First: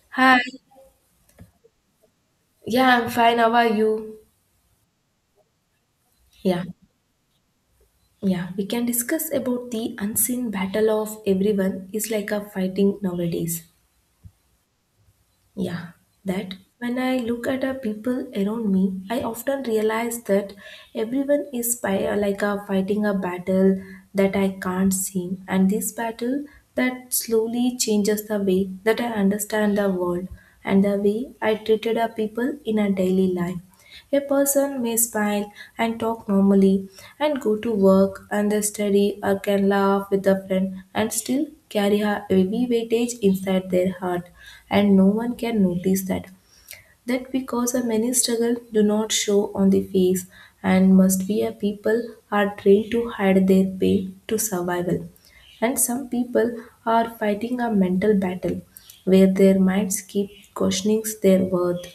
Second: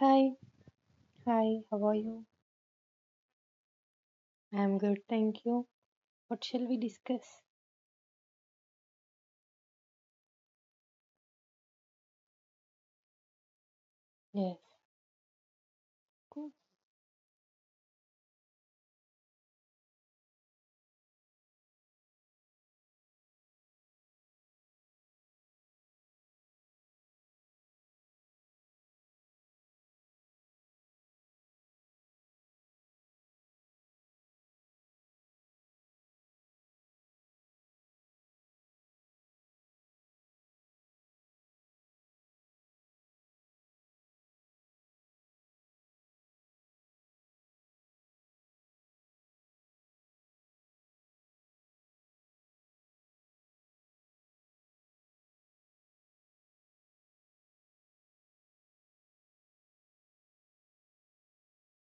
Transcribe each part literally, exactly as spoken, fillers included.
Hi, Hi. hi, how are you? Yeah, I'm fine. How are you? I'm good, thank you. What Yeah. shall we discuss? Yeah. We can discuss about the unseen battle of everyone is like a fighting nowadays. Yes, Yeah. cool. That when I look at the people around me, I often realize that everyone is fi- like a fighting a battle that I can't see. And this battle that slowly changes the way that I understand the world and the way I treated the people in a daily life. A person may smile and talk normally and go to work and they study or can laugh with a friend and still carry a heavy weightage inside their heart and no one can notice that. That because a many struggle do not show on the face and must be a people are trained to hide their pain to survival and some people are fighting a mental battle where their minds keep questioning their worth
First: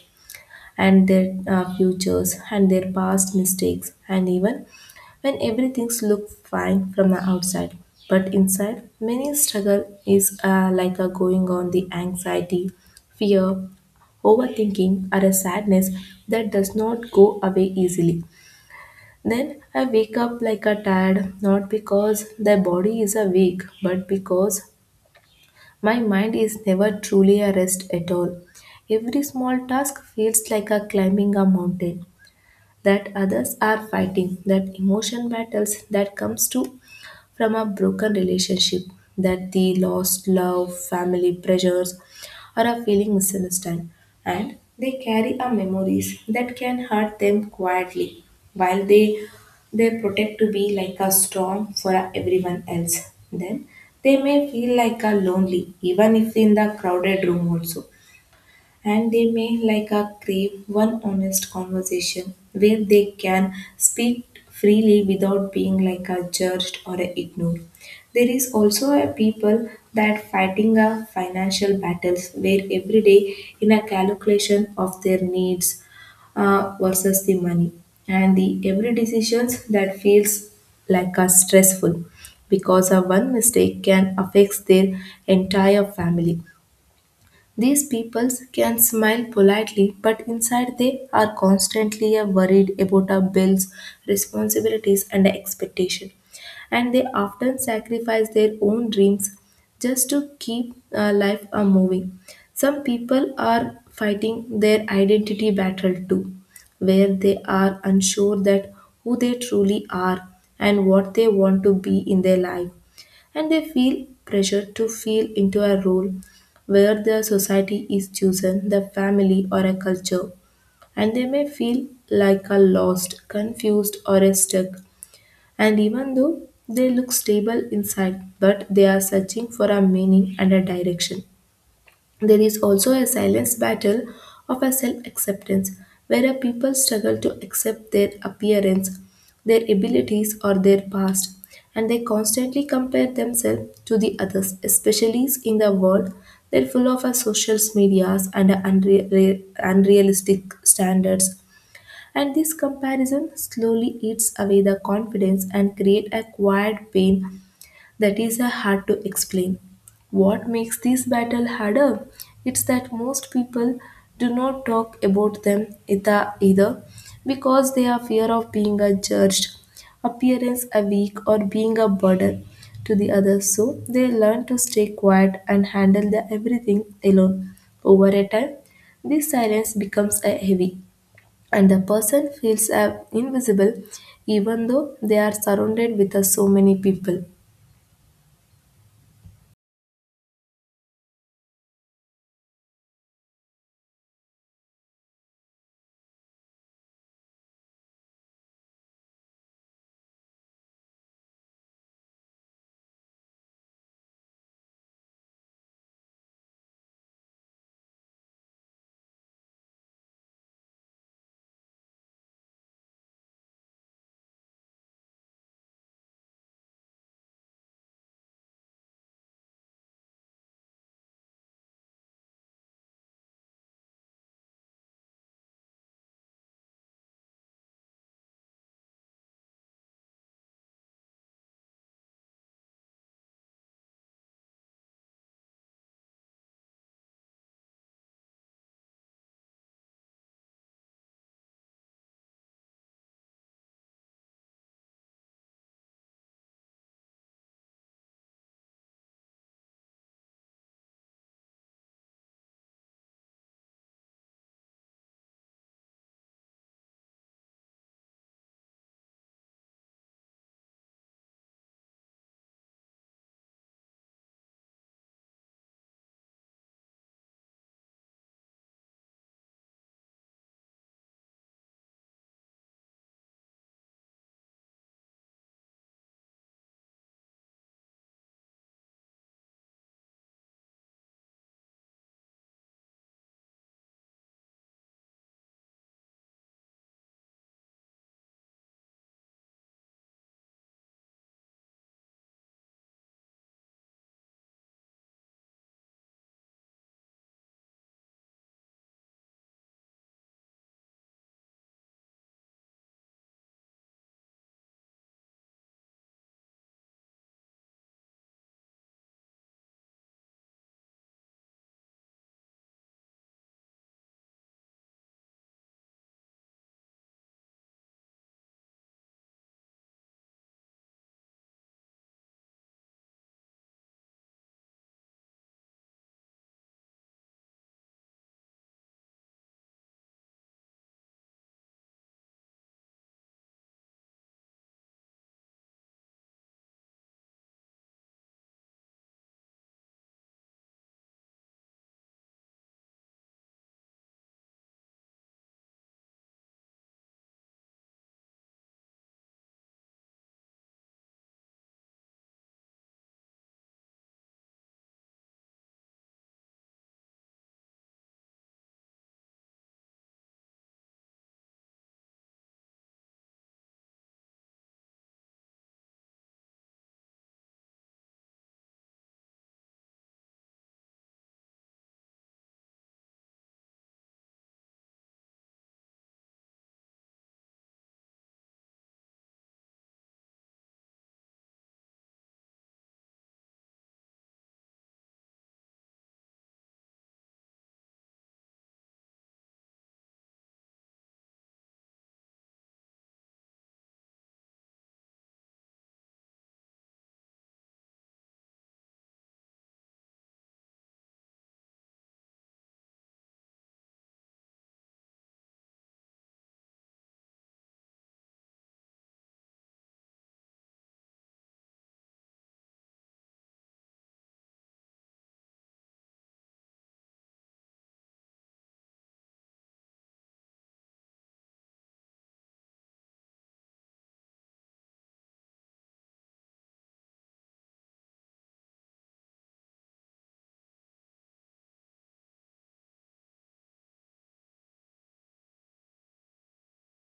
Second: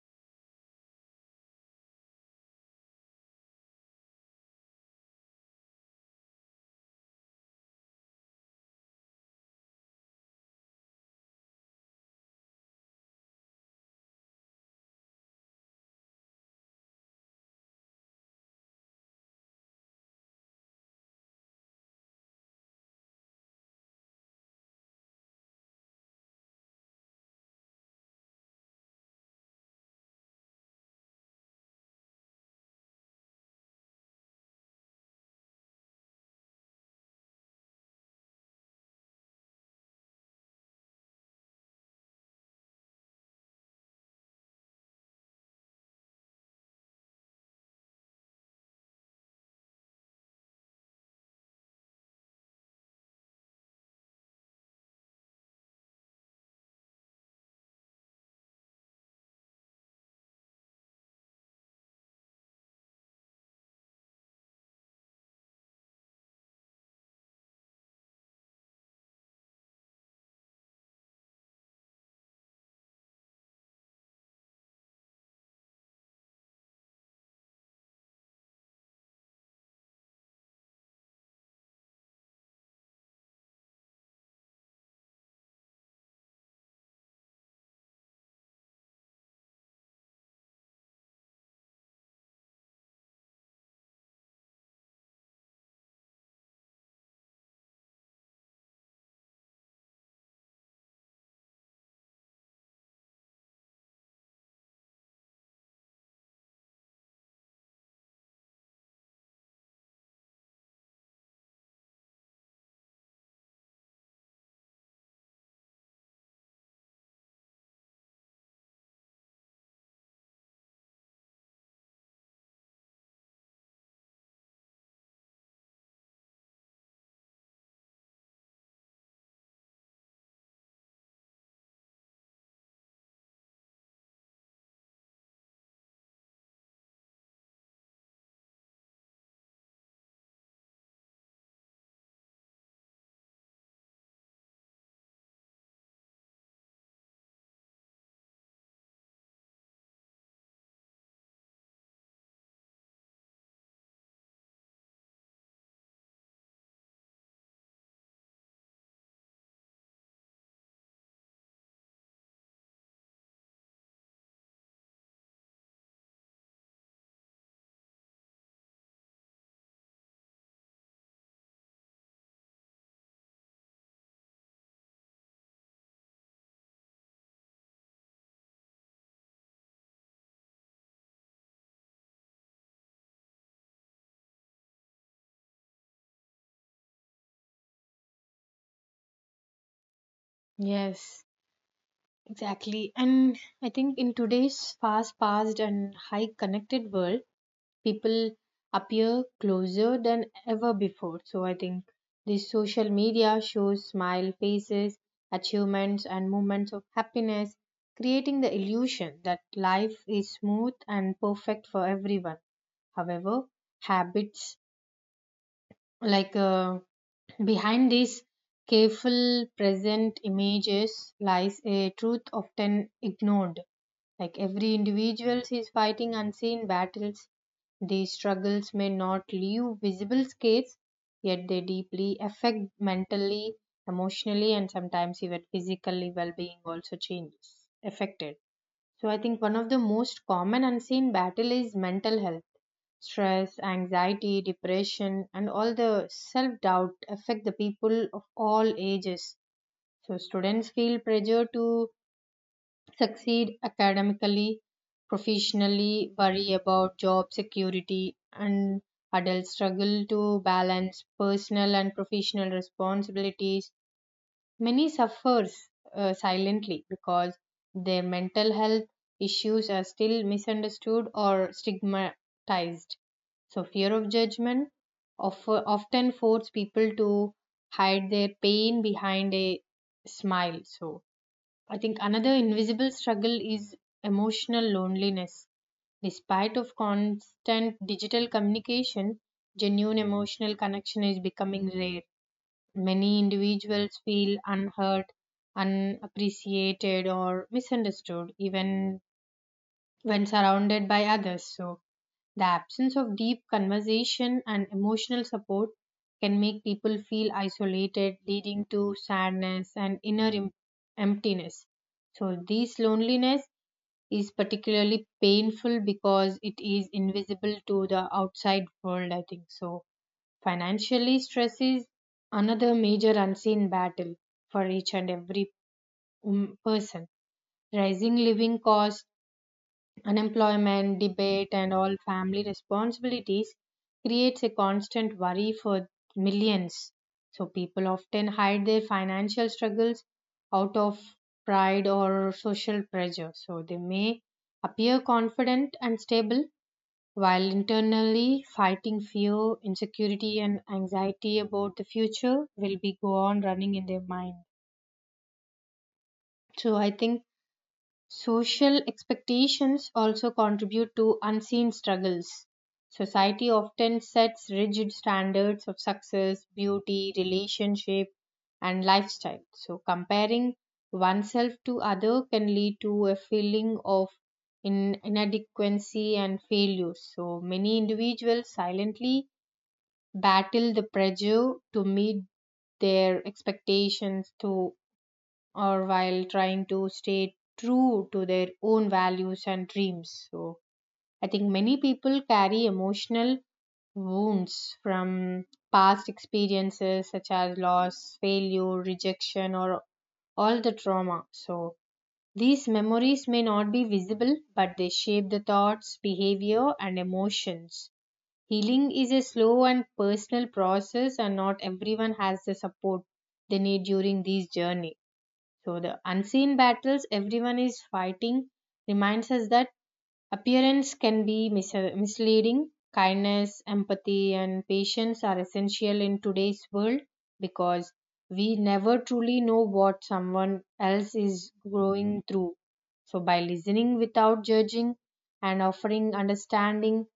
and their uh, futures and their past mistakes and even when everything looks fine from the outside but inside many struggle is uh, like a going on the anxiety, fear, overthinking or a sadness that does not go away easily. Then I wake up like a tired, not because the body is awake but because my mind is never truly a rest at all. Every small task feels like a climbing a mountain that others are fighting, that emotion battles that comes to from a broken relationship, that the lost love, family pressures, or a feeling misunderstood, and they carry our memories that can hurt them quietly, while they they protect to be like a storm for everyone else. Then they may feel like a lonely, even if in the crowded room also, and they may like a crave one honest conversation where they can speak freely without being like a judged or a ignored. There is also a people that fighting a financial battles where every day in a calculation of their needs uh, versus the money and the every decisions that feels like a stressful because a one mistake can affect their entire family. These peoples can smile politely, but inside they are constantly uh, worried about our bills, responsibilities, and expectation. And they often sacrifice their own dreams just to keep uh, life uh, moving. Some people are fighting their identity battle too, where they are unsure that who they truly are and what they want to be in their life and they feel pressure to feel into a role where the society is chosen, the family or a culture, and they may feel like a lost, confused or a stuck. And even though they look stable inside, but they are searching for a meaning and a direction. There is also a silence battle of a self acceptance where a people struggle to accept their appearance, their abilities, or their past, and they constantly compare themselves to the others, especially in the world that full of our social medias and our unre- unrealistic standards. And this comparison slowly eats away the confidence and create a quiet pain that is a hard to explain. What makes this battle harder? It's that most people do not talk about them either, either because they are fear of being a judged, appearance a weak or being a burden to the others. So they learn to stay quiet and handle the everything alone. Over a time, this silence becomes a heavy and the person feels uh, invisible even though they are surrounded with uh, so many people. Yes, exactly. And I think in today's fast paced and high connected world, people appear closer than ever before. So I think this social media shows smile faces, achievements, and moments of happiness, creating the illusion that life is smooth and perfect for everyone. However, habits like uh, behind these careful present images lies a truth often ignored, like every individual is fighting unseen battles. These struggles may not leave visible scars, yet they deeply affect mentally, emotionally, and sometimes even physically well-being also changes affected. So I think one of the most common unseen battle is mental health. Stress, anxiety, depression, and all the self doubt affect the people of all ages. So, students feel pressure to succeed academically, professionally, worry about job security, and adults struggle to balance personal and professional responsibilities. Many suffers uh, silently because their mental health issues are still misunderstood or stigmatized. So fear of judgment of, often force people to hide their pain behind a smile. So I think another invisible struggle is emotional loneliness. Despite of constant digital communication, genuine emotional connection is becoming rare. Many individuals feel unheard, unappreciated, or misunderstood, even when surrounded by others. So, the absence of deep conversation and emotional support can make people feel isolated, leading to sadness and inner em- emptiness. So, this loneliness is particularly painful because it is invisible to the outside world, I think so. Financially, stress is another major unseen battle for each and every um, person. Rising living costs, unemployment, debate, and all family responsibilities creates a constant worry for millions. So, people often hide their financial struggles out of pride or social pressure. So, they may appear confident and stable while internally fighting fear, insecurity, and anxiety about the future will be go on running in their mind. So I think social expectations also contribute to unseen struggles. Society often sets rigid standards of success, beauty, relationship, and lifestyle. So comparing oneself to other can lead to a feeling of in inadequacy and failure. So many individuals silently battle the pressure to meet their expectations to or while trying to stay true to their own values and dreams. So I think many people carry emotional wounds from past experiences such as loss, failure, rejection, or all the trauma. So these memories may not be visible, but they shape the thoughts, behavior, and emotions. Healing is a slow and personal process, and not everyone has the support they need during this journey. So, the unseen battles everyone is fighting reminds us that appearance can be mis- misleading. Kindness, empathy, and patience are essential in today's world because we never truly know what someone else is going through. So, by listening without judging and offering understanding,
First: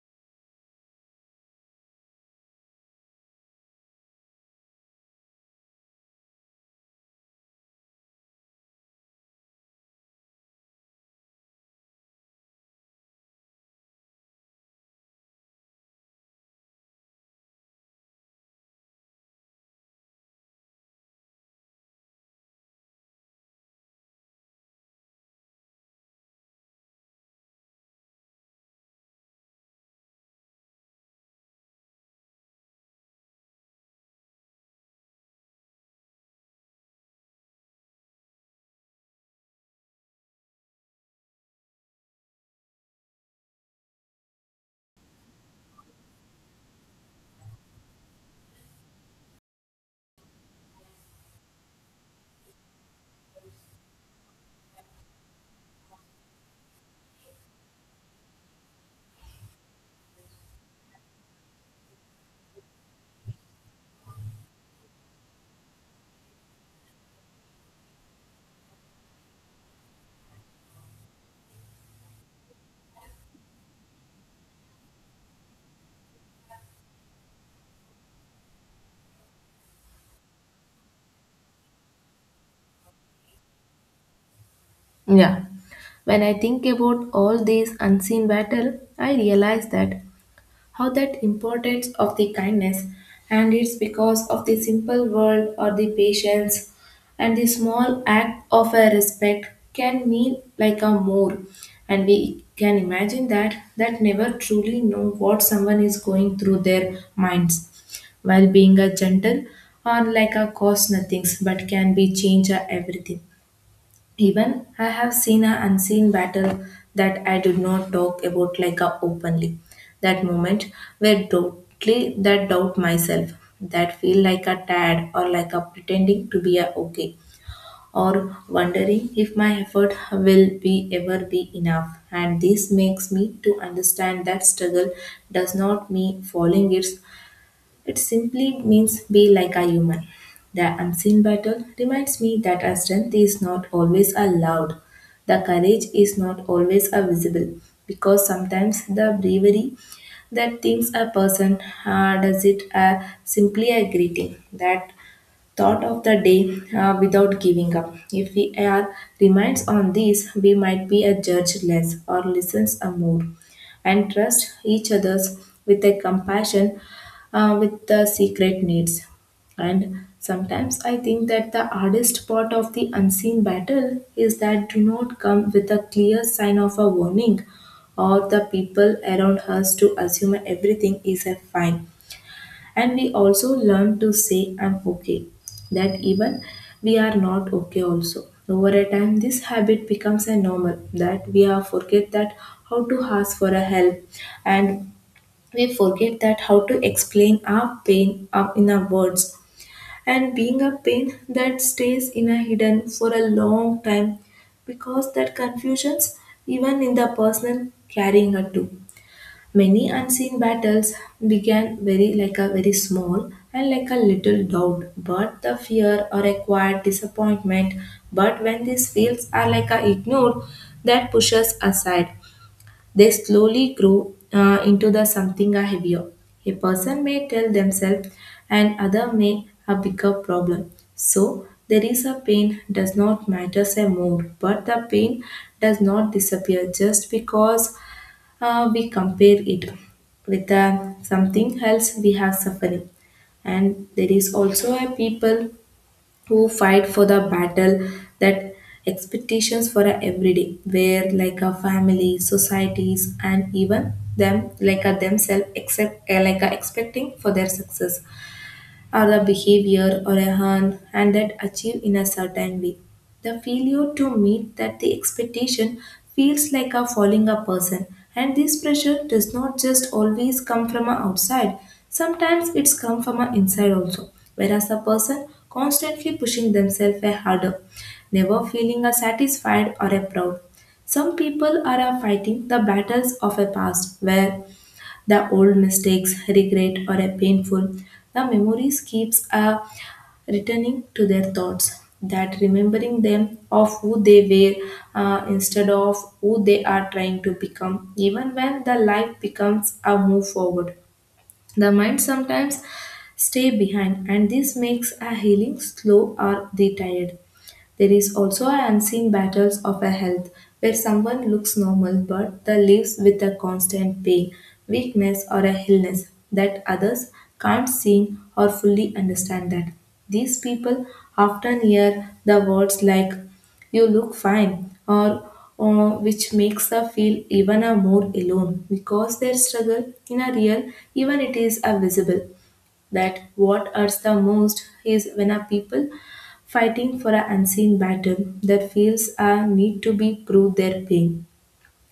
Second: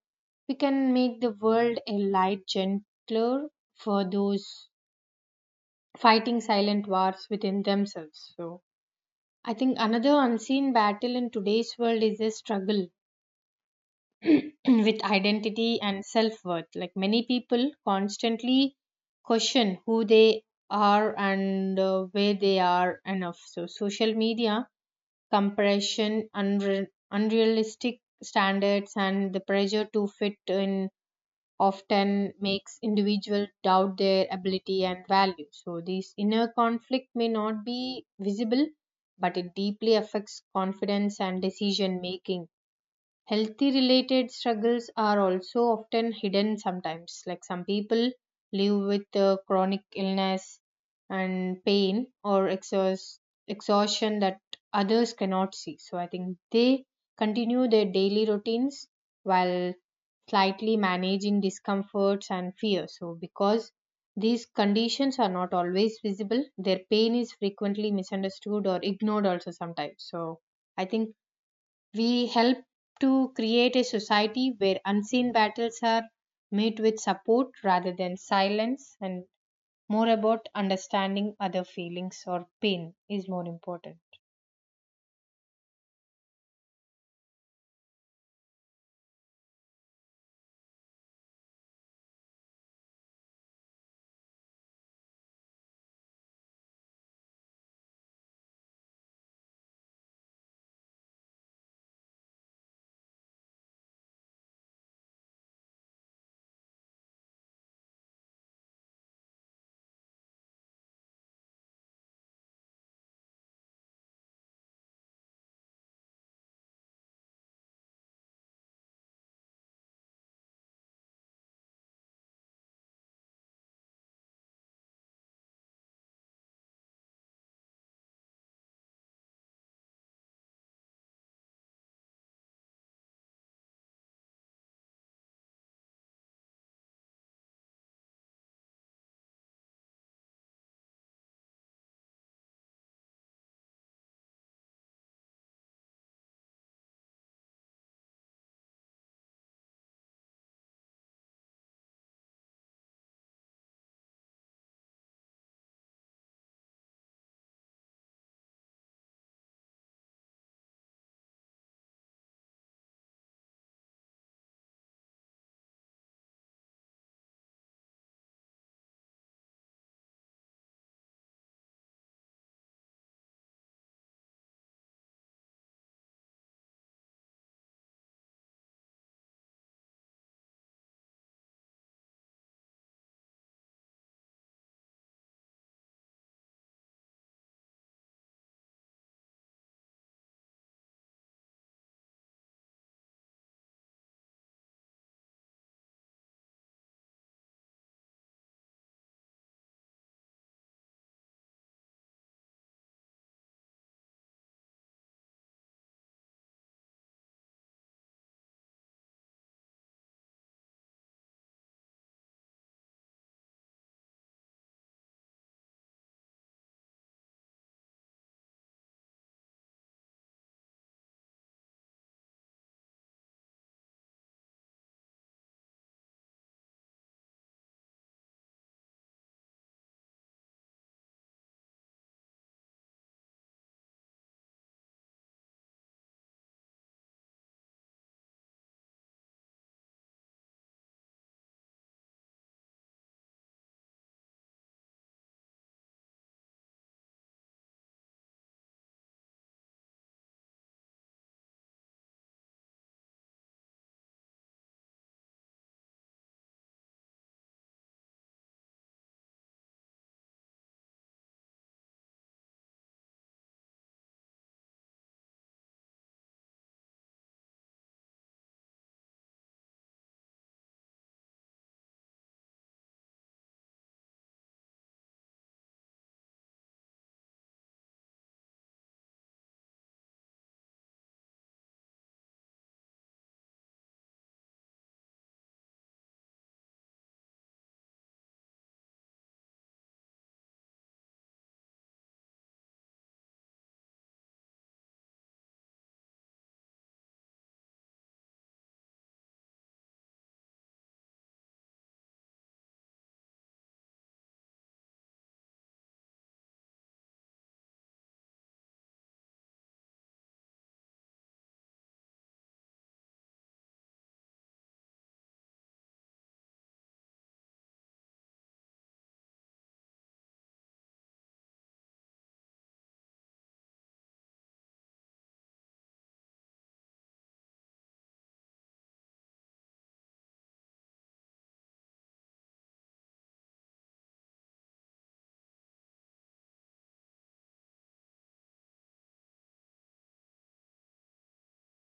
we can make the world a light, gentler for those fighting silent wars within themselves. So, I think another unseen battle in today's world is a struggle with identity and self worth. Like many people constantly question who they are and uh, where they are enough. So, social media, compression, unre- unrealistic standards, and the pressure to fit in often makes individuals doubt their ability and value. So, this inner conflict may not be visible, but it deeply affects confidence and decision making. Healthy related struggles are also often hidden sometimes. Like some people live with uh, chronic illness and pain or exhaust, exhaustion that others cannot see. So I think they continue their daily routines while slightly managing discomforts and fear. So because these conditions are not always visible, their pain is frequently misunderstood or ignored also sometimes. So I think we help to create a society where unseen battles are met with support rather than silence, and more about understanding other feelings or pain is more important. Yeah. When I think about all these unseen battle, I realize that how that importance of the kindness and it's because of the simple word or the patience and the small act of a respect can mean like a more, and we can imagine that that never truly know what someone is going through their minds while being a gentle or like a cost nothings but can be change a everything. Even I have seen an unseen battle that I did not talk about like a openly. That moment where doubtly that doubt myself, that feel like a tad or like a pretending to be a okay, or wondering if my effort will be ever be enough. And this makes me to understand that struggle does not mean falling. It's it simply means be like a human. The unseen battle reminds me that our strength is not always a loud. The courage is not always a visible because sometimes the bravery that thinks a person uh, does it uh, simply a greeting that thought of the day uh, without giving up. If we are reminds on this, we might be a judge less or listens a more, and trust each others with a compassion uh, with the secret needs. And sometimes I think that the hardest part of the unseen battle is that do not come with a clear sign of a warning or the people around us to assume everything is a fine and we also learn to say I'm okay that even we are not okay also. Over a time this habit becomes a normal that we are forget that how to ask for a help and we forget that how to explain our pain up in our words and being a pain that stays in a hidden for a long time because that confusions even in the personal carrying a too. Many unseen battles began very like a very small and like a little doubt, but the fear or a quiet disappointment. But when these feels are like a ignored, that pushes aside. They slowly grow uh, into the something a heavier. A person may tell themselves, and other may a bigger problem. So there is a pain does not matter say more, but the pain does not disappear just because uh, we compare it with uh, something else we have suffering. And there is also a people who fight for the battle that expectations for a everyday where like a family societies and even them like a themselves except uh, like a expecting for their success or a behavior or a harm and that achieve in a certain way. The failure to meet that the expectation feels like a falling a person and this pressure does not just always come from a outside. Sometimes it's come from a inside also, whereas a person constantly pushing themselves a harder, never feeling a satisfied or a proud. Some people are a fighting the battles of a past where the old mistakes, regret, or a painful. The memories keeps a returning to their thoughts. That remembering them of who they were uh, instead of who they are trying to become, even when the life becomes a move forward. The mind sometimes stay behind, and this makes a healing slow or retired. There is also an unseen battles of a health where someone looks normal but the lives with a constant pain, weakness or a illness that others can't see or fully understand that. These people often hear the words like you look fine or uh, which makes them feel even a more alone because their struggle in a real even it is a visible. That what hurts the most is when a people fighting for an unseen battle that feels a need to be prove their pain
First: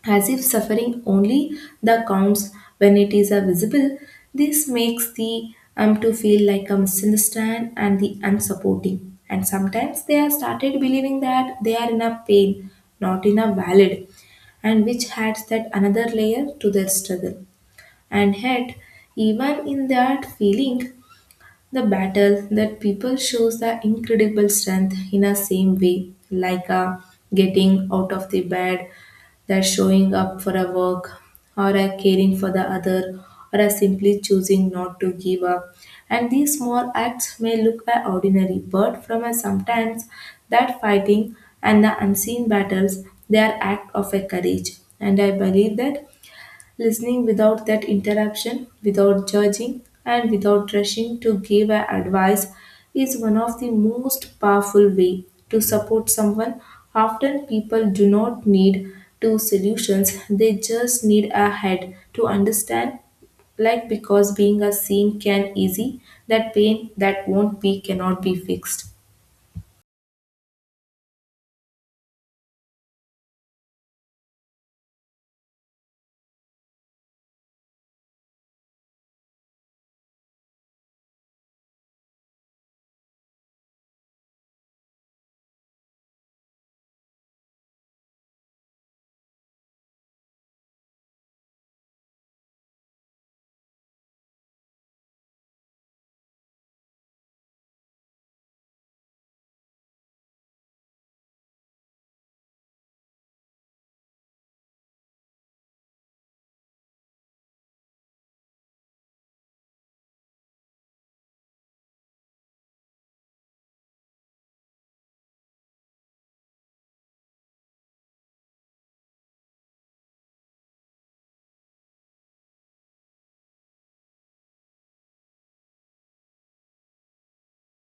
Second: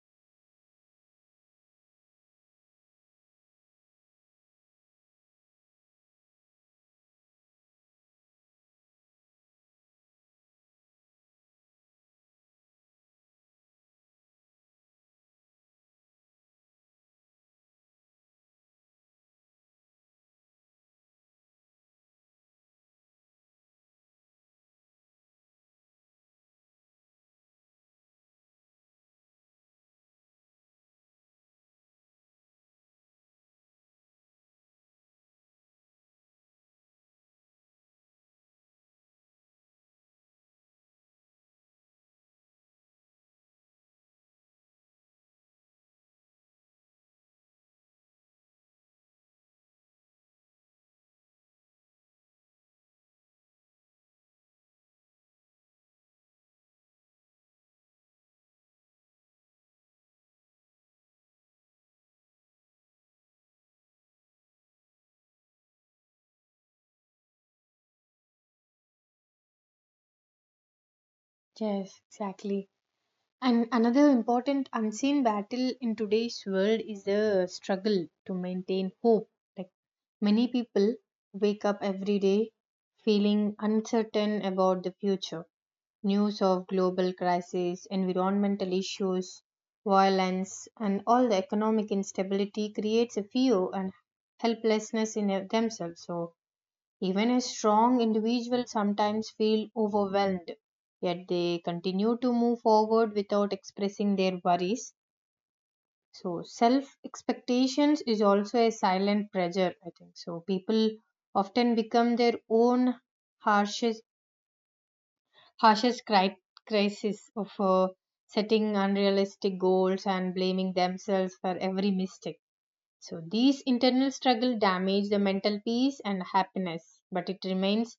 as if suffering only the counts when it is a visible. This makes the um to feel like a misunderstand and the unsupporting, and sometimes they are started believing that they are in a pain not in a valid, and which adds that another layer to their struggle. And yet, even in that feeling, the battle that people shows the incredible strength in a same way, like a getting out of the bed, that showing up for a work, or a caring for the other, or a simply choosing not to give up. And these small acts may look a ordinary, but from a sometimes that fighting and the unseen battles, they are act of a courage. And I believe that listening without that interruption, without judging, and without rushing to give a advice is one of the most powerful way to support someone. Often people do not need two solutions, they just need a head to understand, like because being a seen can easy that pain that won't be cannot be fixed. Yes, exactly. And another important unseen battle in today's world is the struggle to maintain hope. Like many people wake up every day feeling uncertain about the future. News of global crises, environmental issues, violence, and all the economic instability creates a fear and helplessness in a- themselves. So, even a strong individual sometimes feel overwhelmed, yet they continue to move forward without expressing their worries. So, self expectations is also a silent pressure, I think. So, people often become their own harshest harshest cri- crisis of uh, setting unrealistic goals and blaming themselves for every mistake. So these internal struggle damage the mental peace and happiness, but it remains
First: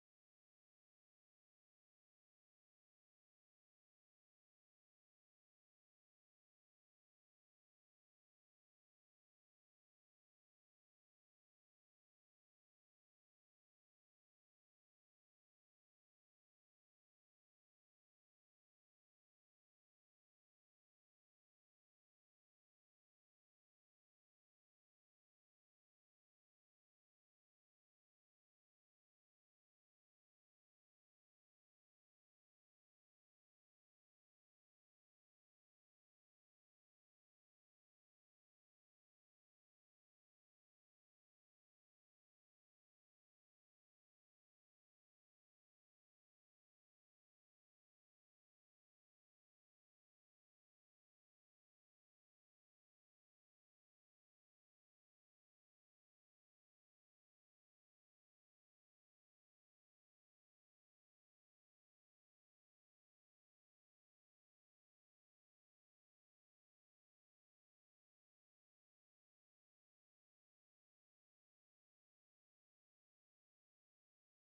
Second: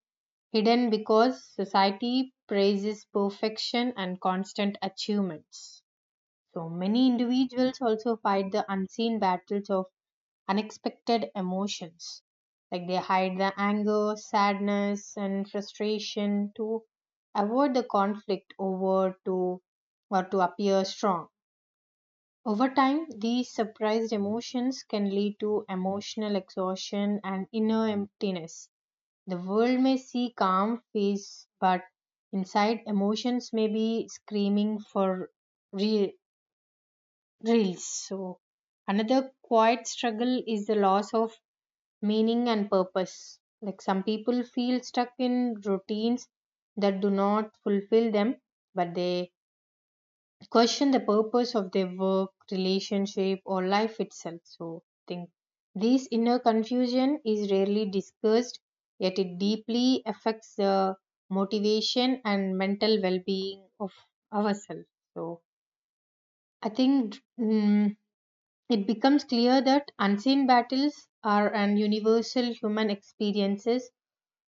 hidden because society praises perfection and constant achievements. So many individuals also fight the unseen battles of unexpected emotions. Like they hide the anger, sadness, and frustration to avoid the conflict over to or to appear strong. Over time, these suppressed emotions can lead to emotional exhaustion and inner emptiness. The world may see calm face, but inside emotions may be screaming for re- reels. So, another quiet struggle is the loss of meaning and purpose. Like some people feel stuck in routines that do not fulfill them, but they question the purpose of their work, relationship, or life itself. So, I think this inner confusion is rarely discussed, yet it deeply affects the motivation and mental well being of ourselves. So, I think mm, it becomes clear that unseen battles are an universal human experiences.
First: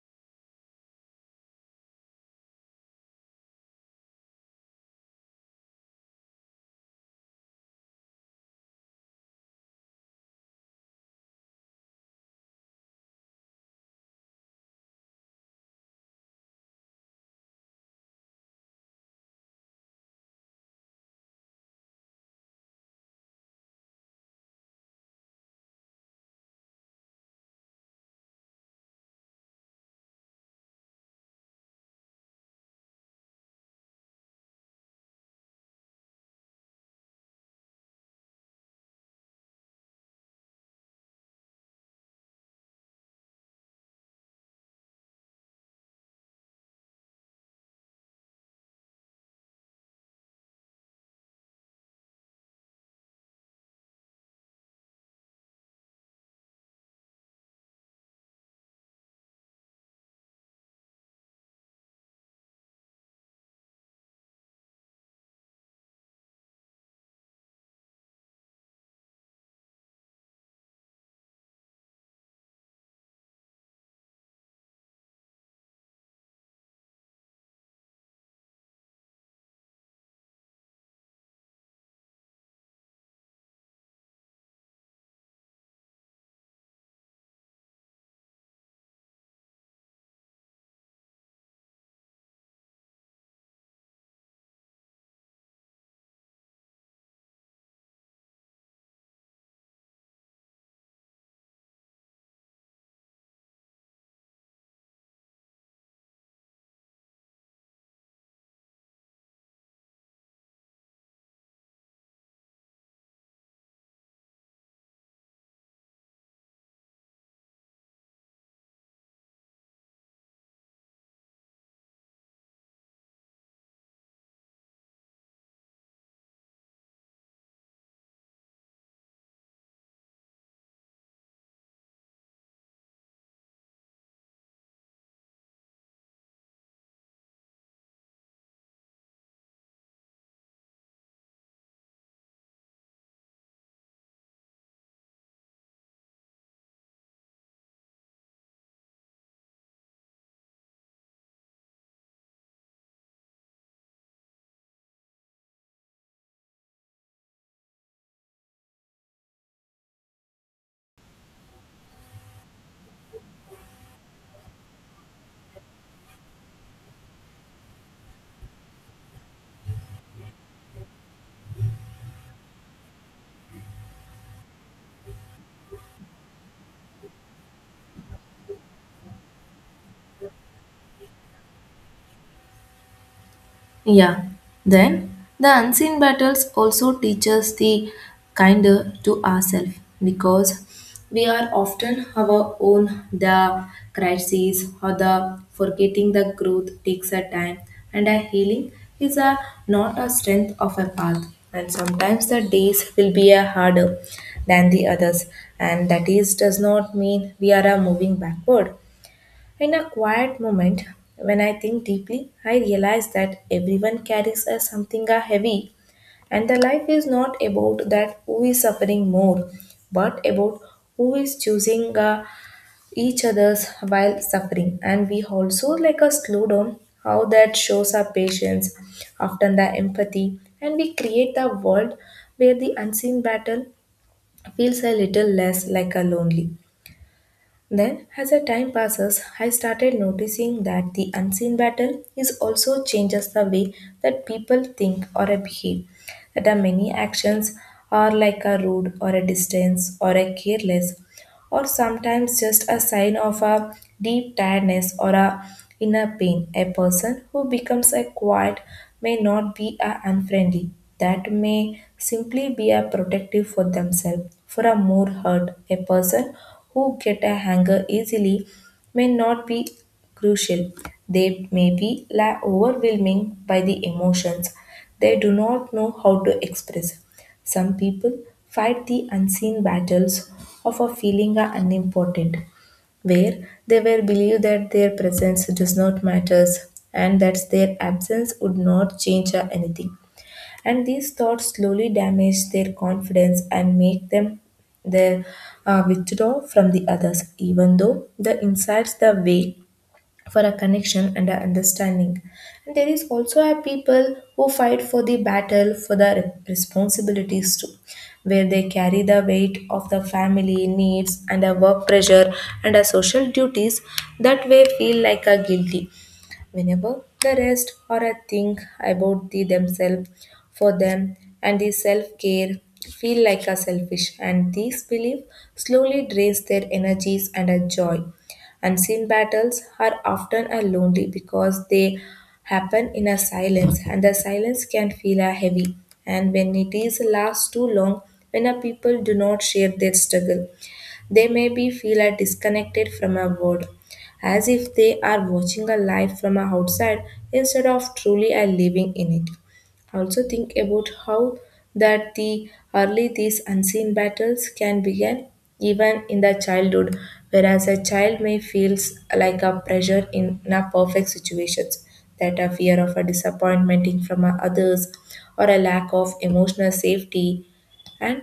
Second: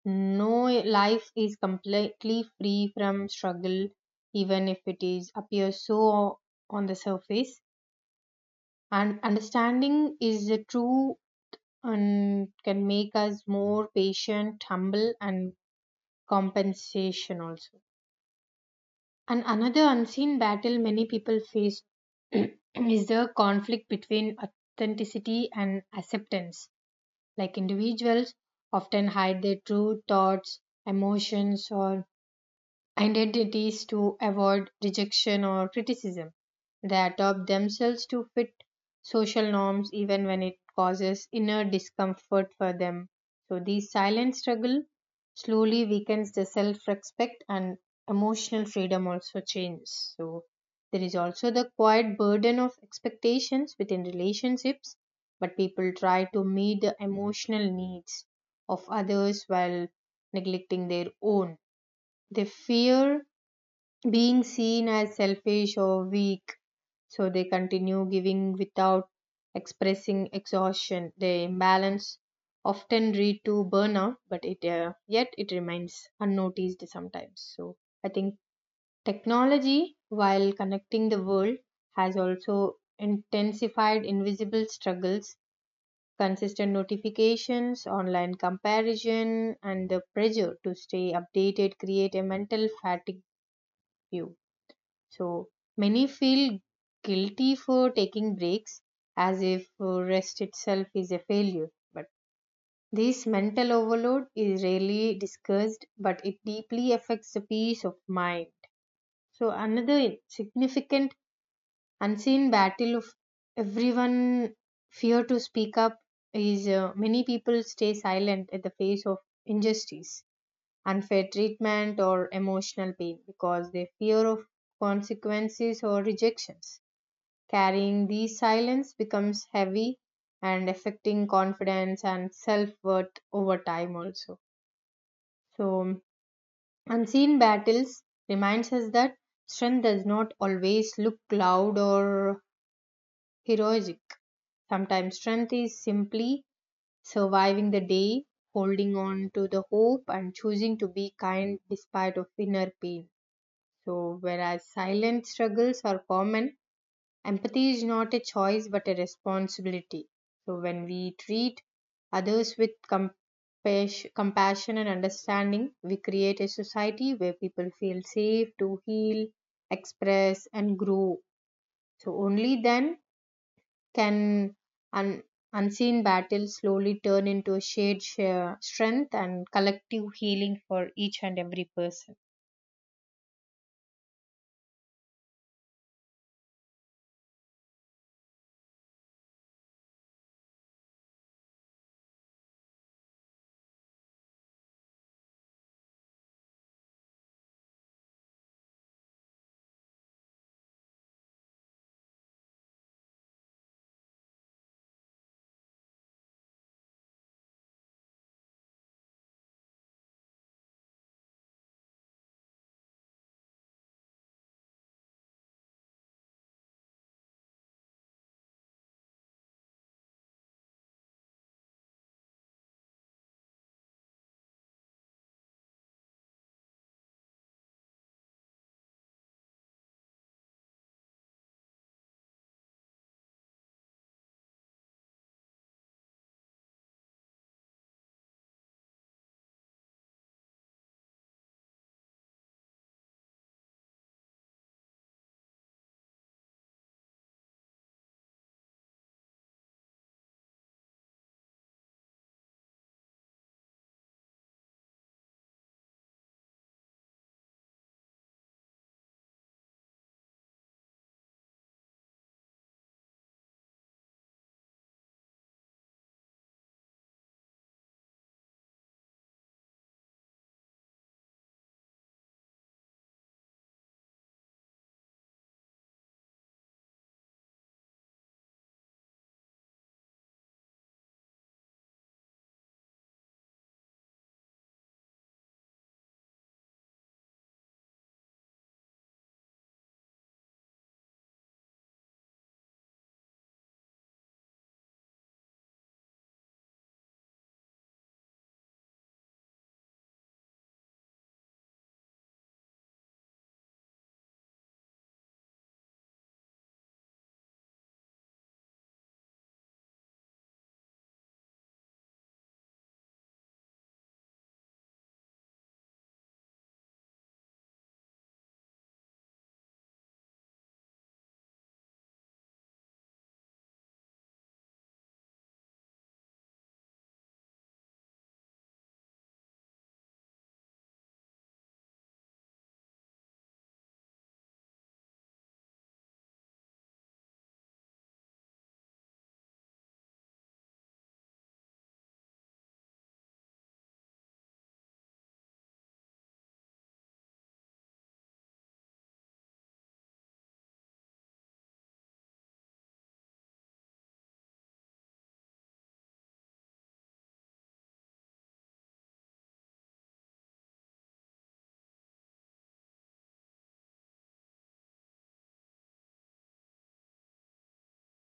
No life is completely free from struggle, even if it is appears so on the surface. And understanding is the true and can make us more patient, humble, and compensation also. And another unseen battle many people face is the conflict between authenticity and acceptance. Like individuals often hide their true thoughts, emotions, or identities to avoid rejection or criticism. They adopt themselves to fit social norms even when it causes inner discomfort for them. So, this silent struggle slowly weakens the self respect and emotional freedom also changes. So, there is also the quiet burden of expectations within relationships, but people try to meet the emotional needs of others while neglecting their own. They fear being seen as selfish or weak, so they continue giving without expressing exhaustion. The imbalance often lead to burnout, but it uh, yet it remains unnoticed sometimes. So I think technology, while connecting the world, has also intensified invisible struggles. Consistent notifications, online comparison, and the pressure to stay updated create a mental fatigue view. So many feel guilty for taking breaks as if uh, rest itself is a failure. But this mental overload is rarely discussed, but it deeply affects the peace of mind. So another significant unseen battle of everyone fear to speak up is uh, many people stay silent at the face of injustice, unfair treatment or emotional pain because they fear of consequences or rejections. Carrying these silence becomes heavy and affecting confidence and self worth over time also. So unseen battles reminds us that strength does not always look loud or heroic. Sometimes strength is simply surviving the day, holding on to the hope and choosing to be kind despite of inner pain. So whereas silent struggles are common, empathy is not a choice but a responsibility. So, when we treat others with compassion, compassion and understanding, we create a society where people feel safe to heal, express, and grow. So, only then can un- unseen battles slowly turn into a shared share strength and collective healing for each and every person. Yeah. Then the unseen battles also teach us the kinder to ourselves because we are often our own the crises or the forgetting the growth takes a time and a healing is a not a strength of a path and sometimes the days will be a harder than the others and that is does not mean we are a moving backward. In a quiet moment, when I think deeply, I realize that everyone carries a something a heavy, and the life is not about that who is suffering more, but about who is choosing uh, each other's while suffering. And we also like a slow down how that shows our patience, often the empathy, and we create a world where the unseen battle feels a little less like a lonely. Then, as the time passes, I started noticing that the unseen battle is also changes the way that people think or behave. That our many actions are like a rude or a distance or a careless or sometimes just a sign of a deep tiredness or a inner pain. A person who becomes a quiet may not be a unfriendly. That may simply be a protective for themselves. For a more hurt, a person who get a anger easily may not be crucial. They may be la- overwhelming by the emotions they do not know how to express. Some people fight the unseen battles of a feeling are unimportant, where they were believed that their presence does not matter and that their absence would not change or anything. And these thoughts slowly damage their confidence and make them their uh, withdraw from the others, even though the insides the way for a connection and a understanding. And there is also a people who fight for the battle for the responsibilities too, where they carry the weight of the family needs and a work pressure and a social duties that way feel like a guilty. Whenever the rest or I think about the themselves for them and the self-care feel like a selfish, and these beliefs slowly drains their energies and a joy. Unseen battles are often a lonely because they happen in a silence, and the silence can feel a heavy, and when it is lasts too long, when a people do not share their struggle, they may be feel are disconnected from our world, as if they are watching a life from a outside instead of truly are living in it. Also think about how that the early these unseen battles can begin even in the childhood, whereas a child may feels like a pressure in, in a perfect situations, that a fear of a disappointment in from a others or a lack of emotional safety, and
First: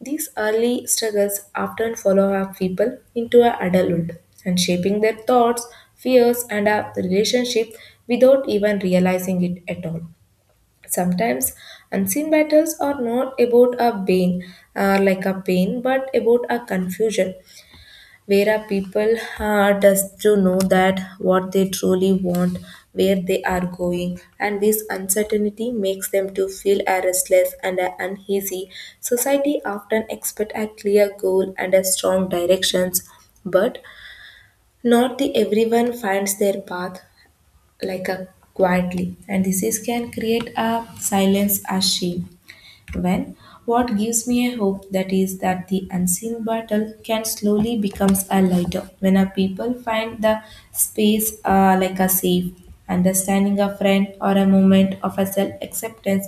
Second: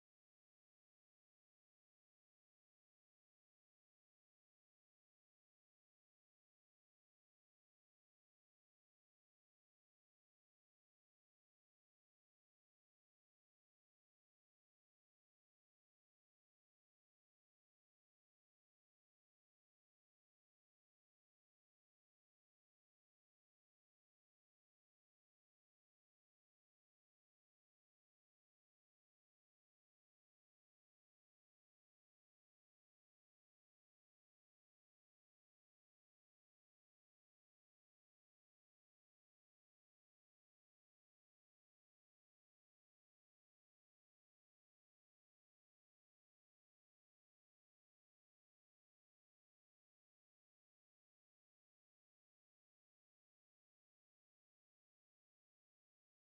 these early struggles often follow our people into our adulthood and shaping their thoughts, fears, and our relationship without even realizing it at all. Sometimes unseen battles are not about our pain, uh, like a pain, but about our confusion, where a people uh, does to know that what they truly want, where they are going, and this uncertainty makes them to feel a restless and a uneasy. Society often expect a clear goal and a strong directions, but not the everyone finds their path like a quietly, and this is can create a silence a shame. When what gives me a hope that is that the unseen battle can slowly becomes a lighter when a people find the space uh, like a safe understanding a friend or a moment of a self acceptance.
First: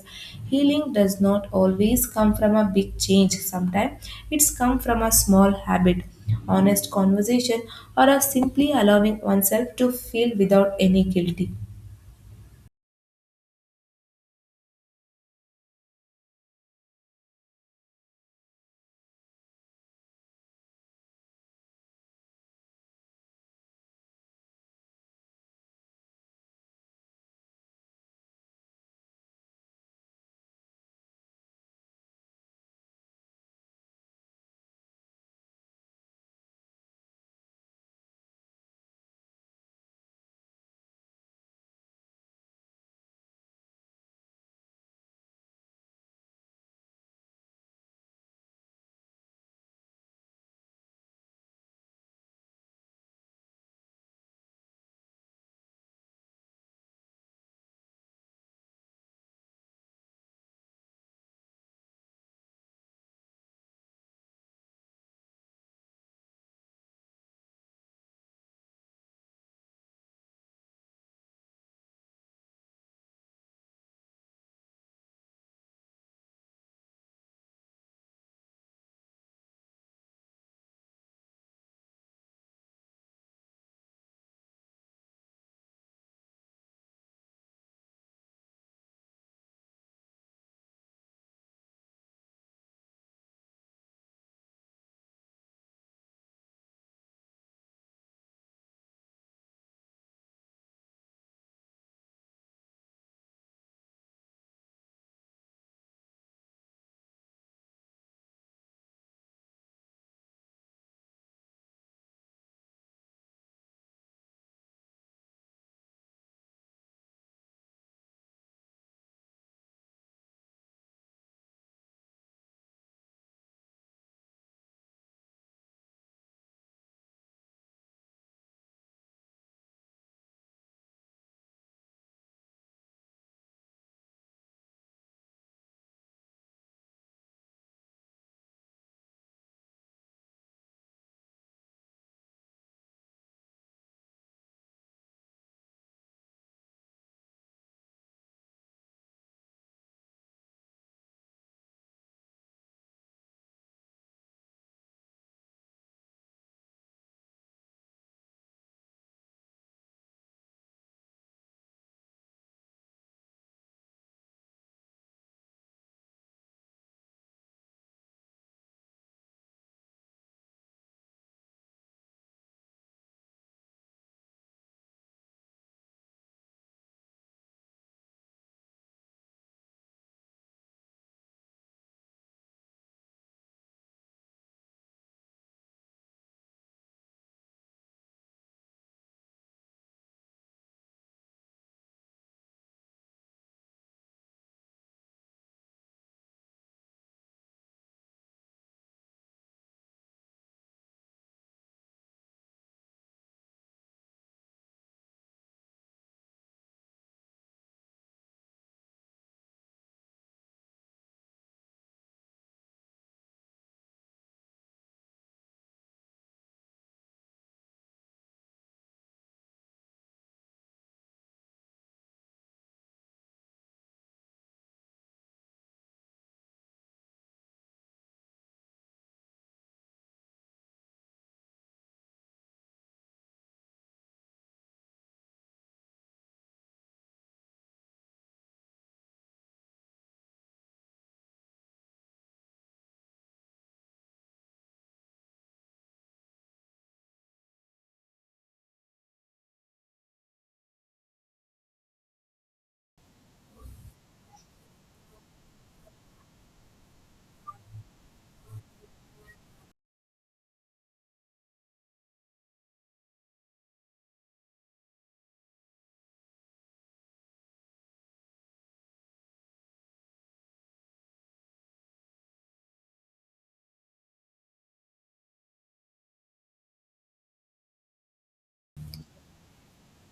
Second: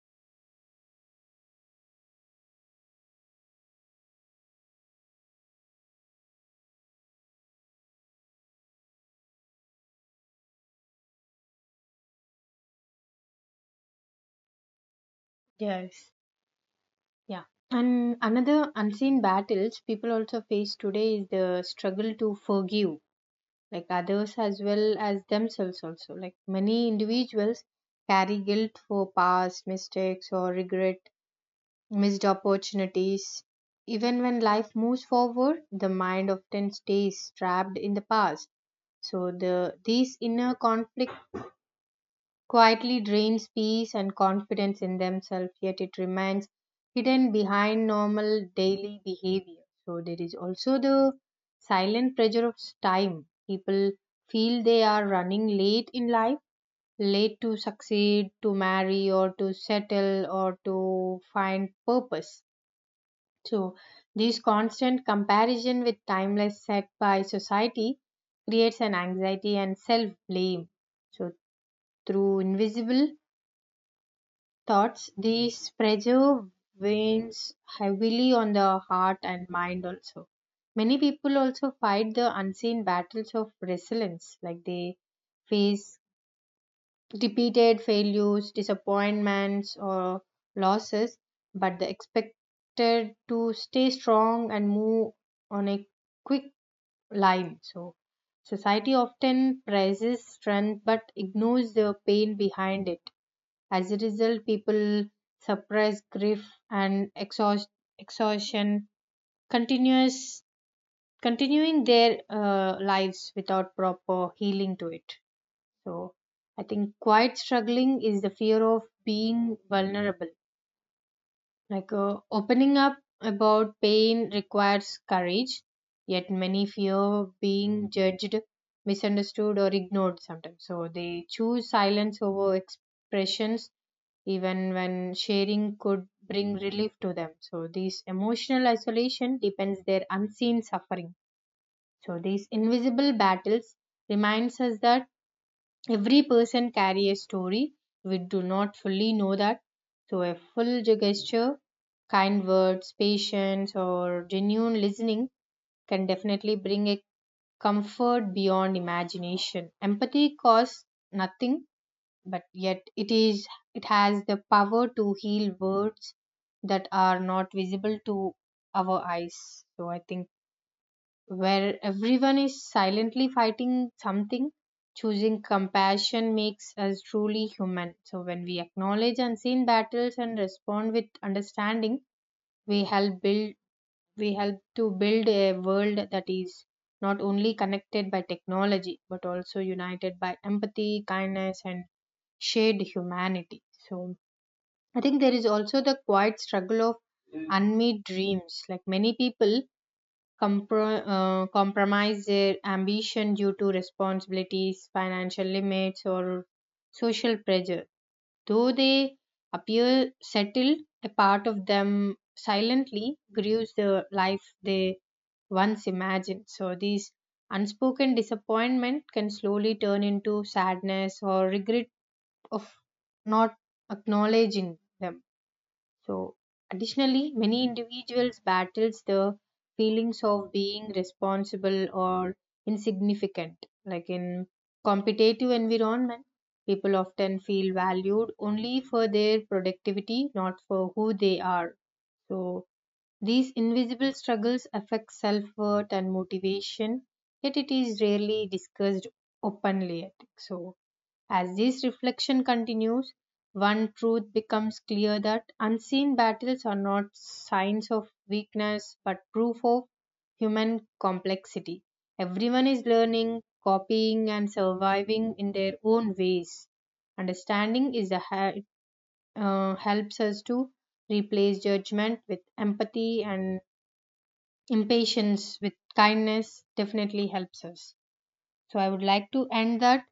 Healing does not always come from a big change, sometimes it's come from a small habit, honest conversation, or a simply allowing oneself to feel without any guilty. Yes. Yeah. And another unseen battles people also face today is the struggle to forgive, like others as well as themselves, also. Like many individuals carry guilt for past mistakes or regret, missed opportunities. Even when life moves forward, the mind often stays trapped in the past. So the these inner conflicts quietly drains peace and confidence in themselves, yet it remains hidden behind normal daily behavior. So, there is also the silent pressure of time. People feel they are running late in life, late to succeed, to marry, or to settle, or to find purpose. So, this constant comparison with timeless set by society creates an anxiety and self blame. So, through invisible thoughts. These pressure weighs heavily on the heart and mind also. Many people also fight the unseen battles of resilience, like they face repeated failures, disappointments, or losses, but they expected to stay strong and move on a quick line. So, society often praises strength but ignores the pain behind it. As a result, people suppress grief, and exhaust, exhaustion continuous continuing their uh, lives without proper healing to it. So, I think quite struggling is the fear of being vulnerable. Like uh, opening up about pain requires courage, yet many fear being judged, misunderstood, or ignored sometimes. So, they choose silence over expressions even when sharing could bring relief to them. So, this emotional isolation depends their unseen suffering. So, these invisible battles reminds us that every person carry a story we do not fully know that. So, a full gesture, kind words, patience, or genuine listening can definitely bring a comfort beyond imagination. Empathy costs nothing, but yet it is it has the power to heal words that are not visible to our eyes. So I think where everyone is silently fighting something, choosing compassion makes us truly human. So when we acknowledge unseen battles and respond with understanding, we help build we help to build a world that is not only connected by technology but also united by empathy, kindness, and shared humanity. So I think there is also the quiet struggle of unmet dreams. Like many people compro- uh, compromise their ambition due to responsibilities, financial limits, or social pressure. Though they appear settled, a part of them silently grieves the life they once imagined. So these unspoken disappointment can slowly turn into sadness or regret of not acknowledging them. So, additionally, many individuals battles the feelings of being responsible or insignificant. Like in competitive environment, people often feel valued only for their productivity, not for who they are. So, these invisible struggles affect self-worth and motivation, yet it is rarely discussed openly, I think. So, as this reflection continues, one truth becomes clear that unseen battles are not signs of weakness but proof of human complexity. Everyone is learning, copying, and surviving in their own ways. Understanding is the he- uh, helps us to replace judgment with empathy, and impatience with kindness definitely helps us. So I would like to end that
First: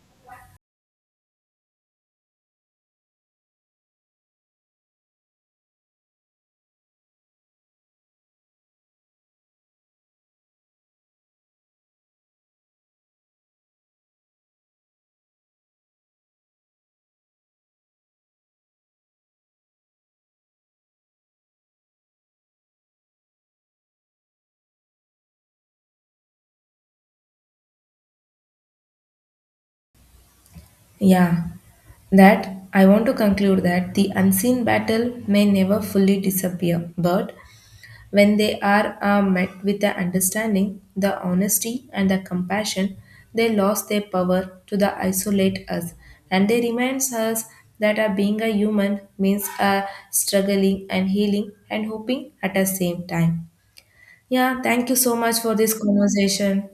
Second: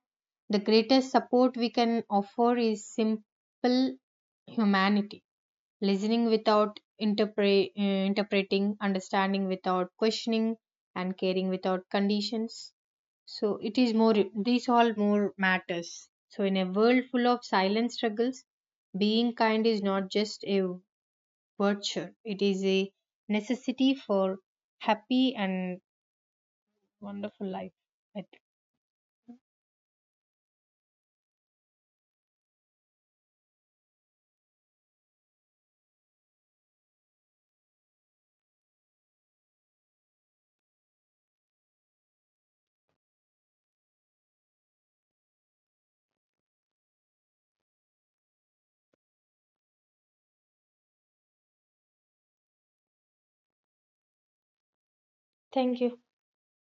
the greatest support we can offer is simple humanity, listening without interpre- uh, interpreting, understanding without questioning, and caring without conditions. So it is more, these all more matters. So in a world full of silent struggles, being kind is not just a virtue, it is a necessity for happy and wonderful life, I think. Yeah, that I want to conclude that the unseen battle may never fully disappear, but when they are uh, met with the understanding, the honesty, and the compassion, they lost their power to the isolate us, and they reminds us that uh, being a human means uh, struggling and healing and hoping at the same time. Yeah, thank you so much for this Thank you. conversation.